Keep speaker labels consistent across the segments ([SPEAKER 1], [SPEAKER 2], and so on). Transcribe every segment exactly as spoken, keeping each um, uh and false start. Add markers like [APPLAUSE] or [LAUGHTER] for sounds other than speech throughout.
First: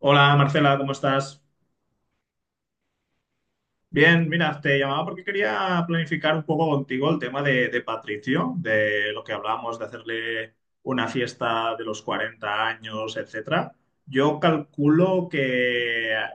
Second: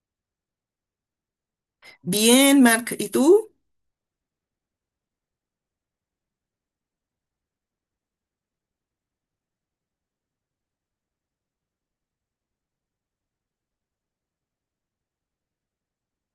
[SPEAKER 1] Hola Marcela, ¿cómo estás?
[SPEAKER 2] Bien, Mark, ¿y tú?
[SPEAKER 1] Bien, mira, te llamaba porque quería planificar un poco contigo el tema de, de Patricio, de lo que hablábamos de hacerle una fiesta de los cuarenta años, etcétera. Yo calculo que eh,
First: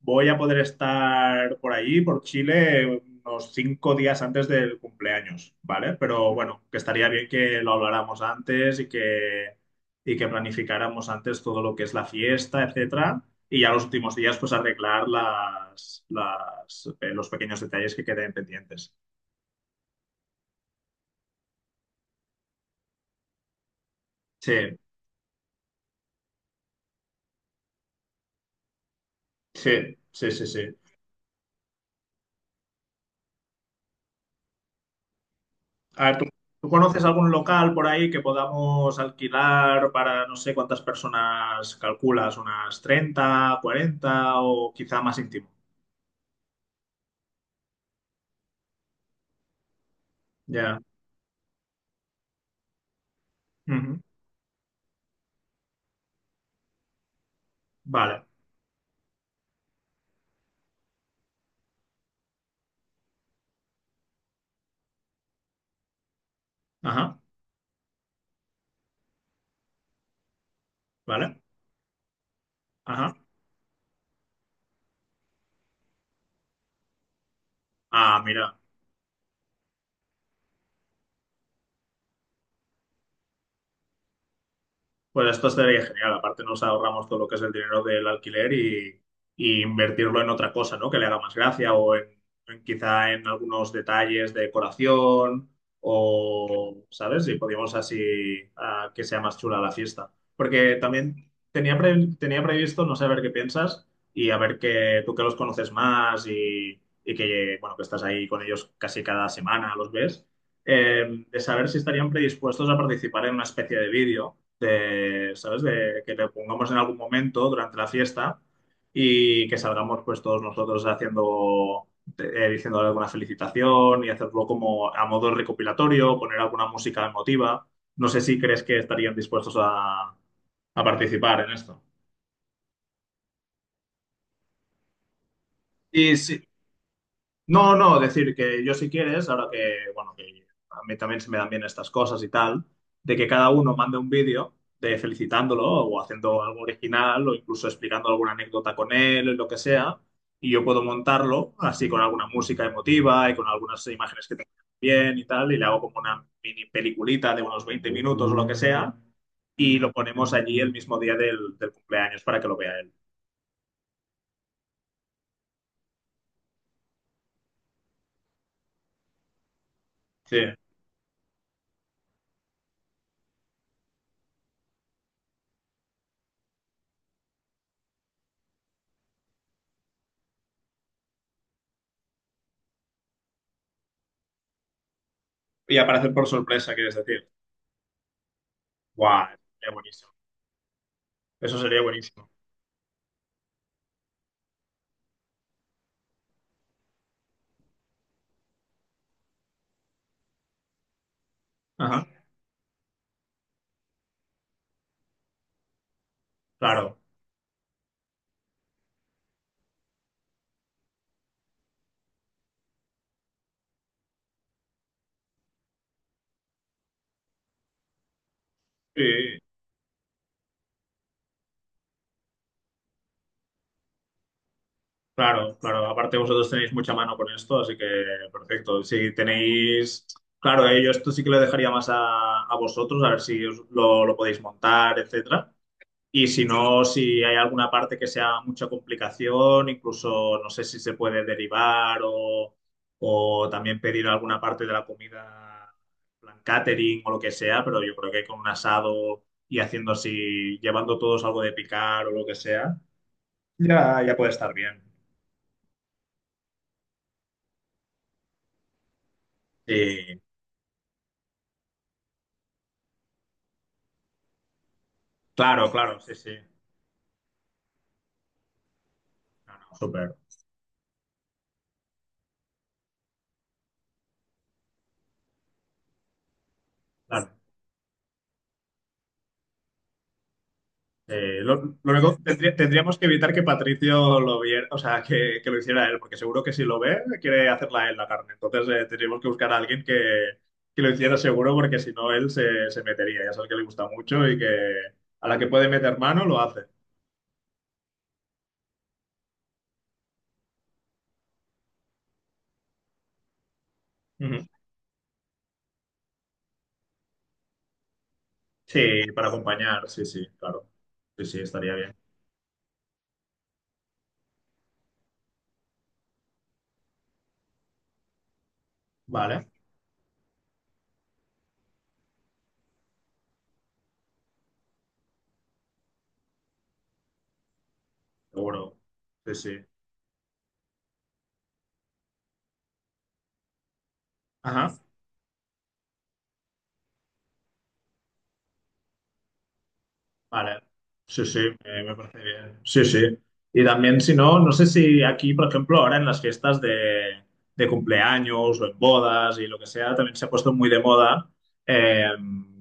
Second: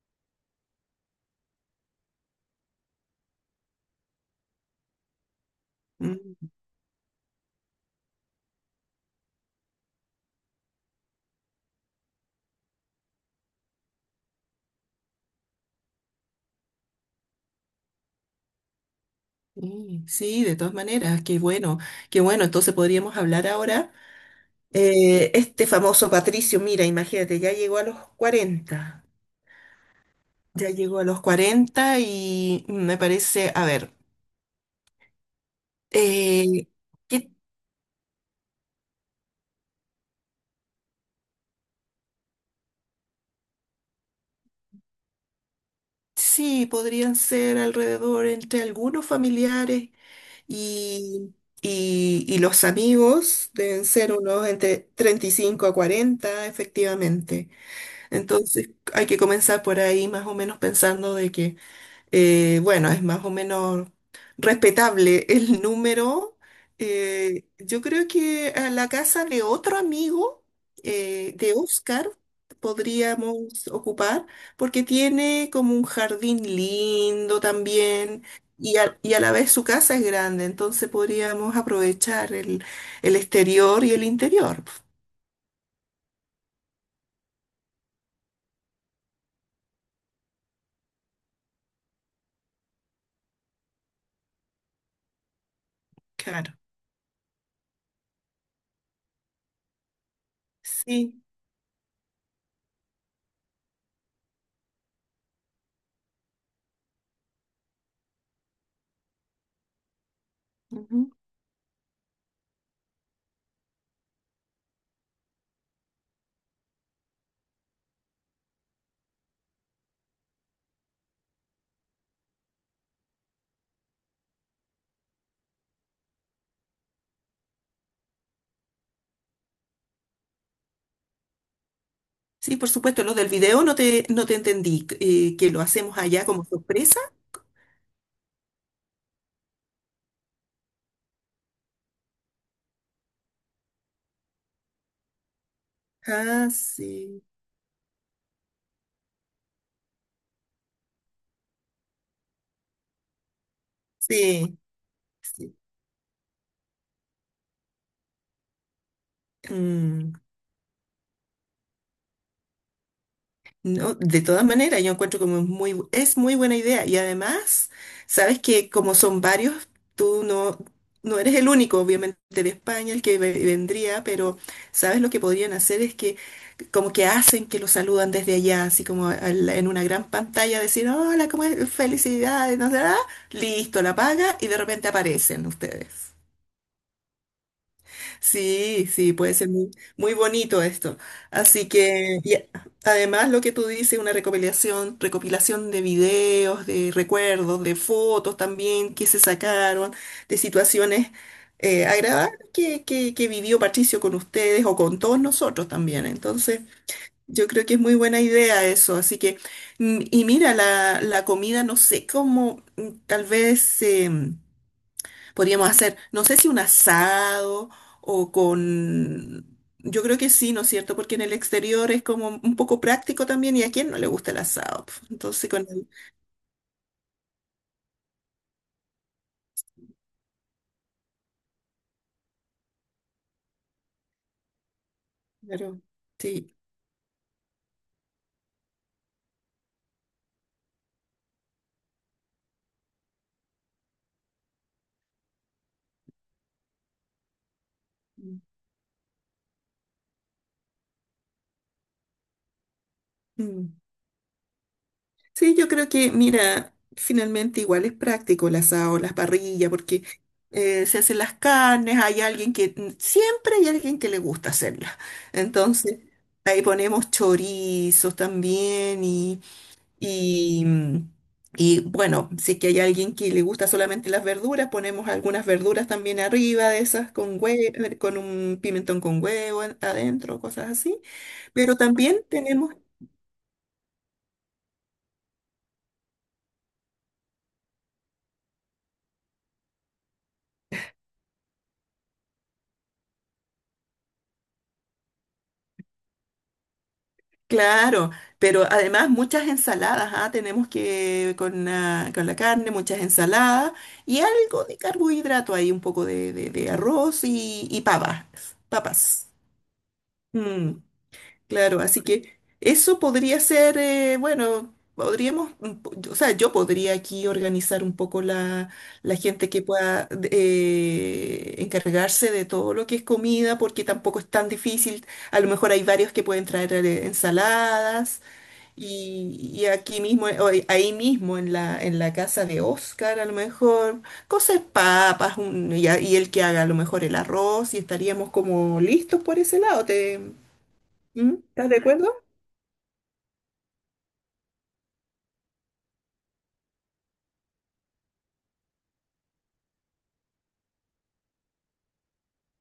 [SPEAKER 1] voy a poder estar por allí, por Chile, unos cinco días antes del cumpleaños, ¿vale? Pero
[SPEAKER 2] Mm,
[SPEAKER 1] bueno, que estaría bien que lo habláramos antes y que, y que planificáramos antes todo lo que es la fiesta, etcétera, y ya los últimos días, pues arreglar las, las, eh, los pequeños detalles que queden pendientes.
[SPEAKER 2] Sí, sí, de todas maneras, qué bueno, qué bueno. Entonces podríamos hablar ahora.
[SPEAKER 1] Sí,
[SPEAKER 2] Eh, este famoso Patricio, mira, imagínate, ya llegó a los cuarenta.
[SPEAKER 1] sí, sí, sí,
[SPEAKER 2] Ya
[SPEAKER 1] sí.
[SPEAKER 2] llegó a los cuarenta y me parece, a ver,
[SPEAKER 1] A ver, ¿tú,
[SPEAKER 2] eh,
[SPEAKER 1] ¿tú conoces algún
[SPEAKER 2] que
[SPEAKER 1] local por ahí que podamos alquilar para no sé cuántas personas calculas? ¿Unas treinta cuarenta o quizá más íntimo?
[SPEAKER 2] sí, podrían ser alrededor entre algunos familiares
[SPEAKER 1] Ya.
[SPEAKER 2] y, y, y los amigos, deben
[SPEAKER 1] Ujú.
[SPEAKER 2] ser unos entre treinta y cinco a cuarenta, efectivamente.
[SPEAKER 1] Vale.
[SPEAKER 2] Entonces hay que comenzar por ahí más o menos pensando de que, eh, bueno, es más o menos respetable el número.
[SPEAKER 1] Ajá.
[SPEAKER 2] Eh, yo creo que a la casa de otro amigo, eh,
[SPEAKER 1] Vale.
[SPEAKER 2] de Oscar,
[SPEAKER 1] Ajá.
[SPEAKER 2] podríamos ocupar, porque tiene como un jardín lindo
[SPEAKER 1] Ah,
[SPEAKER 2] también.
[SPEAKER 1] mira.
[SPEAKER 2] Y a, y a la vez su casa es grande, entonces podríamos aprovechar el, el exterior y el interior.
[SPEAKER 1] Pues esto sería genial. Aparte nos ahorramos todo lo que es el dinero del alquiler y, y invertirlo en otra cosa, ¿no? Que le haga más gracia o en, en quizá en algunos detalles de decoración
[SPEAKER 2] Claro.
[SPEAKER 1] o, ¿sabes? Y podríamos así ah, que sea más chula la fiesta. Porque
[SPEAKER 2] Sí.
[SPEAKER 1] también tenía, pre- tenía previsto, no sé, a ver qué piensas y a ver que tú que los conoces más y, y que, bueno, que estás ahí con ellos casi cada semana, los ves,
[SPEAKER 2] Ujú.
[SPEAKER 1] eh, de saber si estarían predispuestos a participar en una especie de vídeo de, ¿sabes? De que le pongamos en algún momento durante la fiesta y que salgamos pues todos nosotros haciendo, eh, diciéndole alguna felicitación y hacerlo como a modo recopilatorio, poner alguna música emotiva. No sé si crees que estarían dispuestos a, a participar en esto.
[SPEAKER 2] Sí, por supuesto, lo del video no te, no te entendí, eh, que lo hacemos
[SPEAKER 1] Sí,
[SPEAKER 2] allá como
[SPEAKER 1] sí,
[SPEAKER 2] sorpresa.
[SPEAKER 1] no, no, decir que yo si quieres, ahora que, bueno, que a mí también se me dan bien estas cosas y tal, de que cada uno mande un vídeo de felicitándolo o haciendo
[SPEAKER 2] Ah,
[SPEAKER 1] algo
[SPEAKER 2] sí,
[SPEAKER 1] original o incluso explicando alguna anécdota con él, lo que sea, y yo puedo montarlo así con alguna música emotiva y con algunas imágenes que tengo
[SPEAKER 2] sí,
[SPEAKER 1] bien y tal,
[SPEAKER 2] sí.
[SPEAKER 1] y le hago como una mini peliculita de unos veinte minutos o lo que sea, y lo
[SPEAKER 2] Mm,
[SPEAKER 1] ponemos allí el mismo día del, del cumpleaños para que lo vea él.
[SPEAKER 2] no, de todas maneras, yo encuentro como es muy, bu- es muy buena idea y además, sabes que como son varios, tú
[SPEAKER 1] Sí,
[SPEAKER 2] no, no eres el único, obviamente, de España el que ve- vendría, pero sabes lo que podrían hacer es que como que hacen que lo saludan desde allá, así como al- en una gran pantalla, decir, hola, ¿cómo es? Felicidades, no sé, ah, listo, la paga y de repente aparecen
[SPEAKER 1] y
[SPEAKER 2] ustedes.
[SPEAKER 1] aparecer por sorpresa, quieres decir.
[SPEAKER 2] Sí, sí,
[SPEAKER 1] ¡Guau!
[SPEAKER 2] puede ser muy,
[SPEAKER 1] Sería buenísimo.
[SPEAKER 2] muy bonito esto.
[SPEAKER 1] Eso
[SPEAKER 2] Así
[SPEAKER 1] sería
[SPEAKER 2] que,
[SPEAKER 1] buenísimo.
[SPEAKER 2] y además lo que tú dices, una recopilación, recopilación de videos, de recuerdos, de fotos también que se sacaron, de situaciones eh,
[SPEAKER 1] Ajá,
[SPEAKER 2] agradables que, que, que vivió Patricio con ustedes o con todos nosotros también. Entonces,
[SPEAKER 1] claro,
[SPEAKER 2] yo creo que es muy buena idea eso, así que, mm, y mira, la, la comida, no sé cómo, mm, tal vez eh, podríamos hacer, no sé si un asado o
[SPEAKER 1] sí,
[SPEAKER 2] con, yo creo que sí, ¿no es cierto? Porque en el exterior es como un poco práctico también y a quién no le gusta el asado. Pf, entonces,
[SPEAKER 1] claro,
[SPEAKER 2] con
[SPEAKER 1] claro.
[SPEAKER 2] el,
[SPEAKER 1] Aparte vosotros tenéis mucha mano con esto, así que perfecto. Si tenéis, claro, eh, yo esto sí que lo dejaría más a, a vosotros, a ver si os lo, lo podéis montar, etcétera.
[SPEAKER 2] claro,
[SPEAKER 1] Y si
[SPEAKER 2] sí.
[SPEAKER 1] no, si hay alguna parte que sea mucha complicación, incluso no sé si se puede derivar o, o también pedir alguna parte de la comida, en plan catering o lo que sea, pero yo creo que con
[SPEAKER 2] Mm.
[SPEAKER 1] un asado y haciendo así, llevando todos algo de picar o lo que sea.
[SPEAKER 2] Mm.
[SPEAKER 1] Ya, ya puede estar bien.
[SPEAKER 2] Sí, yo creo que, mira, finalmente igual es práctico el asado, las parrillas, porque
[SPEAKER 1] Sí,
[SPEAKER 2] eh, se hacen las carnes, hay alguien que, mm, siempre hay alguien que le gusta hacerlas.
[SPEAKER 1] claro,
[SPEAKER 2] Entonces,
[SPEAKER 1] claro, sí, sí.
[SPEAKER 2] ahí ponemos chorizos también y,
[SPEAKER 1] No, no, súper.
[SPEAKER 2] y, mm, y, bueno, si es que hay alguien que le gusta solamente las verduras, ponemos algunas verduras también arriba de esas
[SPEAKER 1] Claro.
[SPEAKER 2] con hue- con un pimentón con huevo en- adentro, cosas así.
[SPEAKER 1] Eh, lo,
[SPEAKER 2] Pero
[SPEAKER 1] lo único, que
[SPEAKER 2] también
[SPEAKER 1] tendría-
[SPEAKER 2] tenemos.
[SPEAKER 1] tendríamos que evitar que Patricio lo viera, o sea, que, que lo hiciera él, porque seguro que si lo ve, quiere hacerla él la carne. Entonces, eh, tendríamos que buscar a alguien que, que lo hiciera seguro, porque si no, él se, se metería. Ya sabes que le gusta mucho y que a la que puede meter mano, lo hace.
[SPEAKER 2] Claro, pero además muchas ensaladas, ah, tenemos que con la, con la carne, muchas ensaladas y
[SPEAKER 1] Ujú.
[SPEAKER 2] algo de carbohidrato ahí, un poco de, de- de arroz y, y papas,
[SPEAKER 1] Sí,
[SPEAKER 2] papas.
[SPEAKER 1] para acompañar, sí, sí, claro.
[SPEAKER 2] Mm,
[SPEAKER 1] Sí, sí, estaría
[SPEAKER 2] claro,
[SPEAKER 1] bien.
[SPEAKER 2] así que eso podría ser, eh, bueno, podríamos, mm, po- o sea, yo podría aquí organizar un poco la, la
[SPEAKER 1] Vale,
[SPEAKER 2] gente que pueda de- eh, encargarse de todo lo que es comida, porque tampoco es tan difícil. A lo mejor hay varios que pueden traer eh, ensaladas.
[SPEAKER 1] seguro. Sí,
[SPEAKER 2] Y,
[SPEAKER 1] sí.
[SPEAKER 2] y aquí mismo, o ahí ahí mismo en la, en la casa de Oscar, a lo mejor, cosas
[SPEAKER 1] Ajá.
[SPEAKER 2] papas, un- y, a- y él que haga a lo mejor el arroz, y estaríamos como listos por ese lado. ¿Te,
[SPEAKER 1] Vale, sí,
[SPEAKER 2] ¿Mm?
[SPEAKER 1] sí,
[SPEAKER 2] ¿Estás de
[SPEAKER 1] me, me
[SPEAKER 2] acuerdo?
[SPEAKER 1] parece bien. Sí, sí. Y también, si no, no sé si aquí, por ejemplo, ahora en las fiestas de, de cumpleaños o en bodas y lo que sea, también se ha puesto muy de moda eh,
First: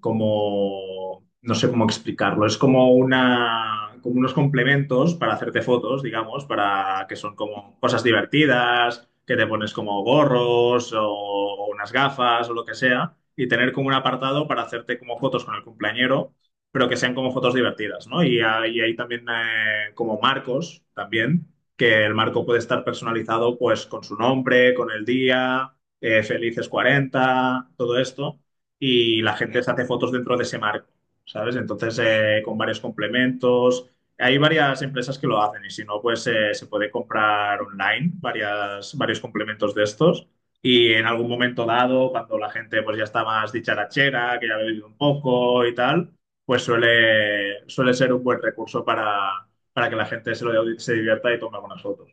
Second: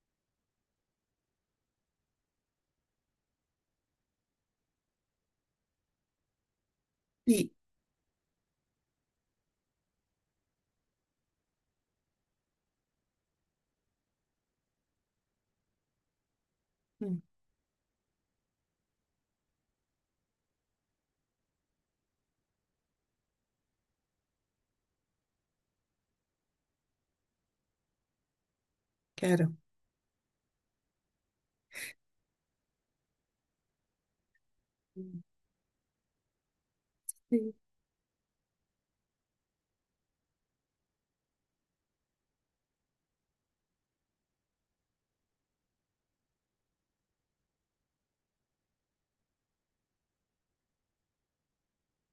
[SPEAKER 1] como, no sé cómo explicarlo, es como una, como unos complementos para hacerte fotos, digamos, para que son
[SPEAKER 2] Sí,
[SPEAKER 1] como cosas divertidas, que te pones como gorros o, o unas gafas o lo que sea, y tener como un apartado para hacerte como fotos con el cumpleañero pero que sean
[SPEAKER 2] mm,
[SPEAKER 1] como fotos divertidas, ¿no? Y, ha- y hay también eh, como marcos también, que el marco puede estar personalizado pues con su nombre, con el día, eh, felices cuarenta, todo esto, y la
[SPEAKER 2] claro.
[SPEAKER 1] gente se hace fotos dentro de ese marco, ¿sabes? Entonces, eh, con varios complementos. Hay varias empresas
[SPEAKER 2] Mm,
[SPEAKER 1] que lo hacen y si no, pues eh, se puede
[SPEAKER 2] sí,
[SPEAKER 1] comprar online varias, varios complementos de estos. Y en algún momento dado, cuando la gente pues ya está más dicharachera, que ya ha bebido un poco y tal, pues suele, suele ser un buen recurso para, para que la gente se, lo, se divierta y tome algunas fotos.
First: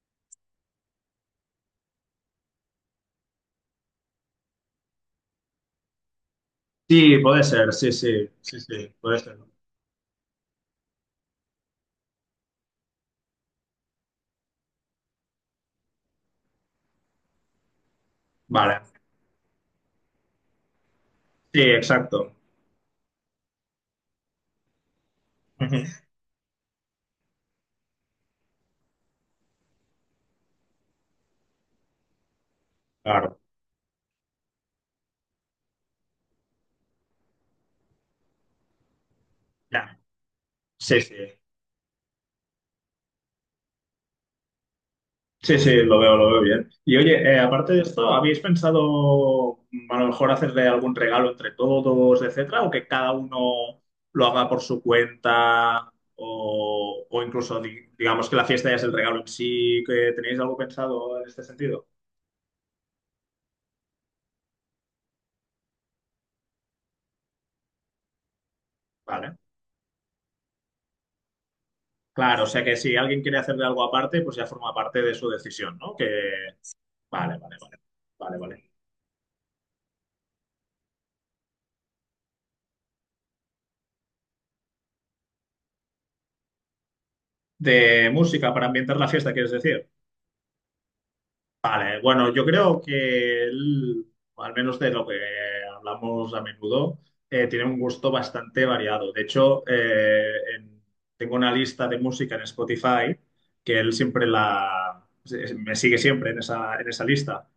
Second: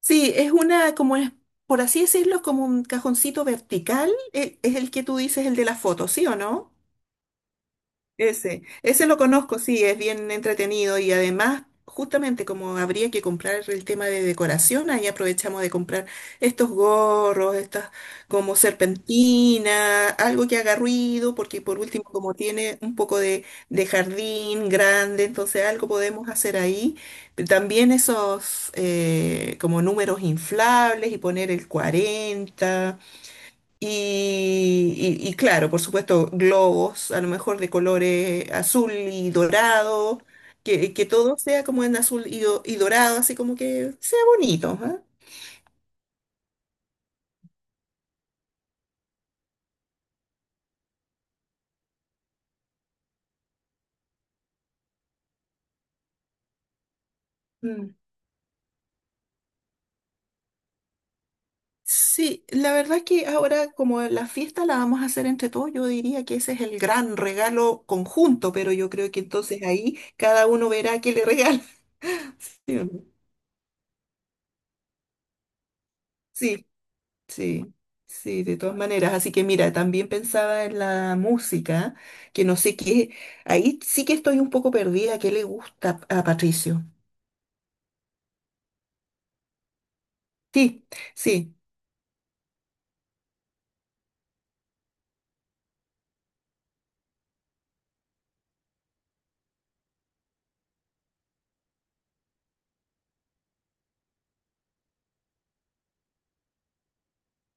[SPEAKER 2] sí, es una, como es, por así decirlo, es como un cajoncito vertical, e- es el que tú dices, el de la foto, ¿sí o no?
[SPEAKER 1] Sí, puede ser, sí, sí, sí,
[SPEAKER 2] Ese,
[SPEAKER 1] sí,
[SPEAKER 2] ese lo
[SPEAKER 1] puede ser.
[SPEAKER 2] conozco, sí, es bien entretenido y además, justamente como habría que comprar el tema de decoración, ahí aprovechamos de comprar estos gorros, estas como
[SPEAKER 1] Vale,
[SPEAKER 2] serpentina, algo que haga ruido, porque
[SPEAKER 1] sí,
[SPEAKER 2] por último,
[SPEAKER 1] exacto.
[SPEAKER 2] como tiene un poco de, de jardín grande, entonces algo
[SPEAKER 1] Ujú.
[SPEAKER 2] podemos hacer ahí. También esos eh, como números inflables y poner el cuarenta
[SPEAKER 1] Claro,
[SPEAKER 2] y, y- y claro, por supuesto, globos, a lo mejor de colores azul y
[SPEAKER 1] ya,
[SPEAKER 2] dorado, que,
[SPEAKER 1] sí,
[SPEAKER 2] que
[SPEAKER 1] sí.
[SPEAKER 2] todo sea como en azul y, do- y dorado, así como que sea bonito, ¿ah?
[SPEAKER 1] Sí, sí, lo veo, lo veo bien. Y oye, eh, aparte de esto, ¿habéis pensado mm, a lo mejor hacerle algún regalo entre todos, etcétera, o que cada uno lo haga por su cuenta, o, o incluso di-
[SPEAKER 2] Mm.
[SPEAKER 1] digamos que la fiesta ya es el regalo en sí, que tenéis algo pensado en este sentido?
[SPEAKER 2] Sí, la verdad es que ahora como la fiesta la vamos a hacer entre todos, yo diría que ese es el gran regalo conjunto, pero yo creo que
[SPEAKER 1] Vale.
[SPEAKER 2] entonces ahí cada uno verá qué le regala.
[SPEAKER 1] Claro, o sea
[SPEAKER 2] [LAUGHS]
[SPEAKER 1] que
[SPEAKER 2] ¿Sí o no?
[SPEAKER 1] si alguien quiere hacerle algo aparte, pues ya forma parte de su decisión, ¿no? Que...
[SPEAKER 2] Sí.
[SPEAKER 1] Vale, vale,
[SPEAKER 2] Sí,
[SPEAKER 1] vale. Vale,
[SPEAKER 2] sí, de
[SPEAKER 1] vale.
[SPEAKER 2] todas maneras. Así que mira, también pensaba en la música, que no sé qué, ahí sí que estoy un poco perdida, ¿qué le gusta a Patricio?
[SPEAKER 1] ¿De música para ambientar la fiesta, quieres decir?
[SPEAKER 2] Sí, sí,
[SPEAKER 1] Vale, bueno, yo creo que él, al menos de lo que hablamos a menudo, eh, tiene un gusto bastante variado. De hecho, eh, en- tengo una lista de música en Spotify que él siempre la... se- me sigue siempre en esa, en esa lista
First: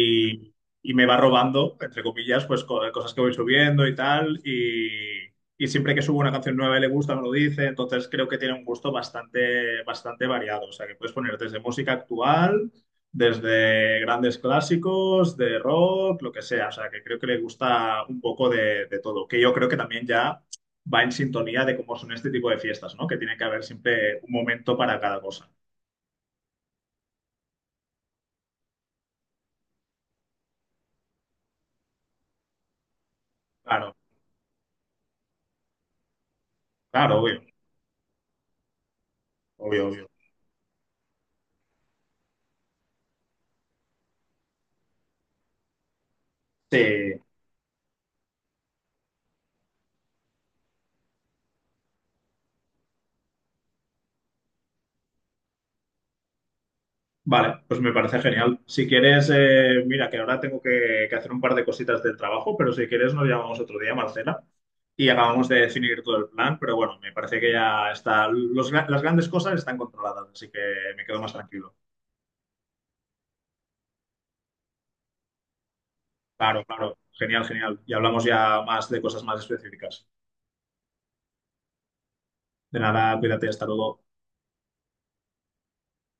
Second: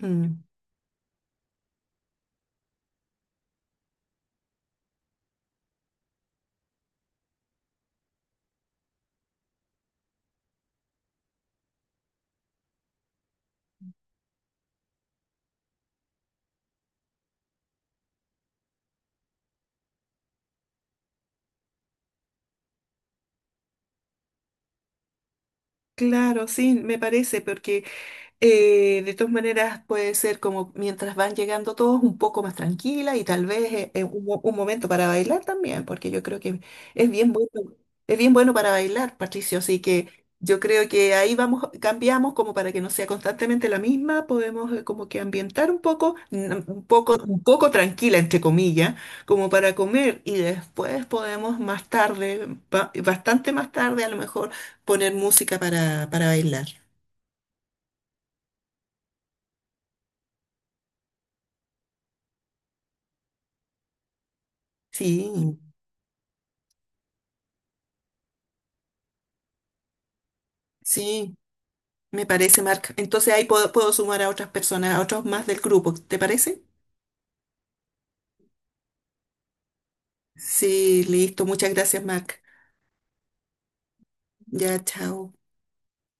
[SPEAKER 2] mm,
[SPEAKER 1] y me va robando, entre comillas, pues co- cosas que voy subiendo y tal. Y, y siempre que subo una canción nueva y le gusta, me lo dice. Entonces creo que tiene un gusto bastante, bastante variado. O sea, que puedes poner desde música actual desde grandes clásicos, de rock, lo que sea. O sea, que creo que le gusta un poco de, de todo, que yo creo que también ya va en sintonía de cómo son este tipo de fiestas, ¿no? Que tiene que haber siempre un momento para cada cosa.
[SPEAKER 2] claro, sí, me parece, porque Eh, de todas maneras, puede ser como mientras van llegando todos un poco más tranquila y tal vez eh,
[SPEAKER 1] Claro,
[SPEAKER 2] eh, un, mo- un momento para bailar también, porque yo creo que es
[SPEAKER 1] claro,
[SPEAKER 2] bien
[SPEAKER 1] obvio,
[SPEAKER 2] bueno, es bien bueno para bailar, Patricio. Así
[SPEAKER 1] obvio, obvio.
[SPEAKER 2] que yo creo que ahí vamos, cambiamos como para que no sea constantemente la misma, podemos eh, como que ambientar un poco, n- un
[SPEAKER 1] Sí.
[SPEAKER 2] poco, un poco tranquila, entre comillas, como para comer y después podemos más tarde, ba- bastante más tarde, a lo mejor poner música para, para bailar.
[SPEAKER 1] Vale, pues me parece genial. Si quieres, eh, mira, que ahora tengo que, que hacer un par de cositas del trabajo, pero si quieres nos llamamos otro día, Marcela, y acabamos de
[SPEAKER 2] Sí.
[SPEAKER 1] definir todo el plan, pero bueno, me parece que ya está, los gra- las grandes cosas están controladas, así que me quedo más
[SPEAKER 2] Sí,
[SPEAKER 1] tranquilo.
[SPEAKER 2] me parece, Marc. Entonces ahí puedo, puedo sumar a otras personas, a otros más del grupo, ¿te parece?
[SPEAKER 1] Claro, claro. Genial, genial. Y hablamos ya más de cosas más específicas.
[SPEAKER 2] Sí, listo. Muchas gracias, Marc.
[SPEAKER 1] De nada, cuídate, hasta luego.
[SPEAKER 2] Ya, chao.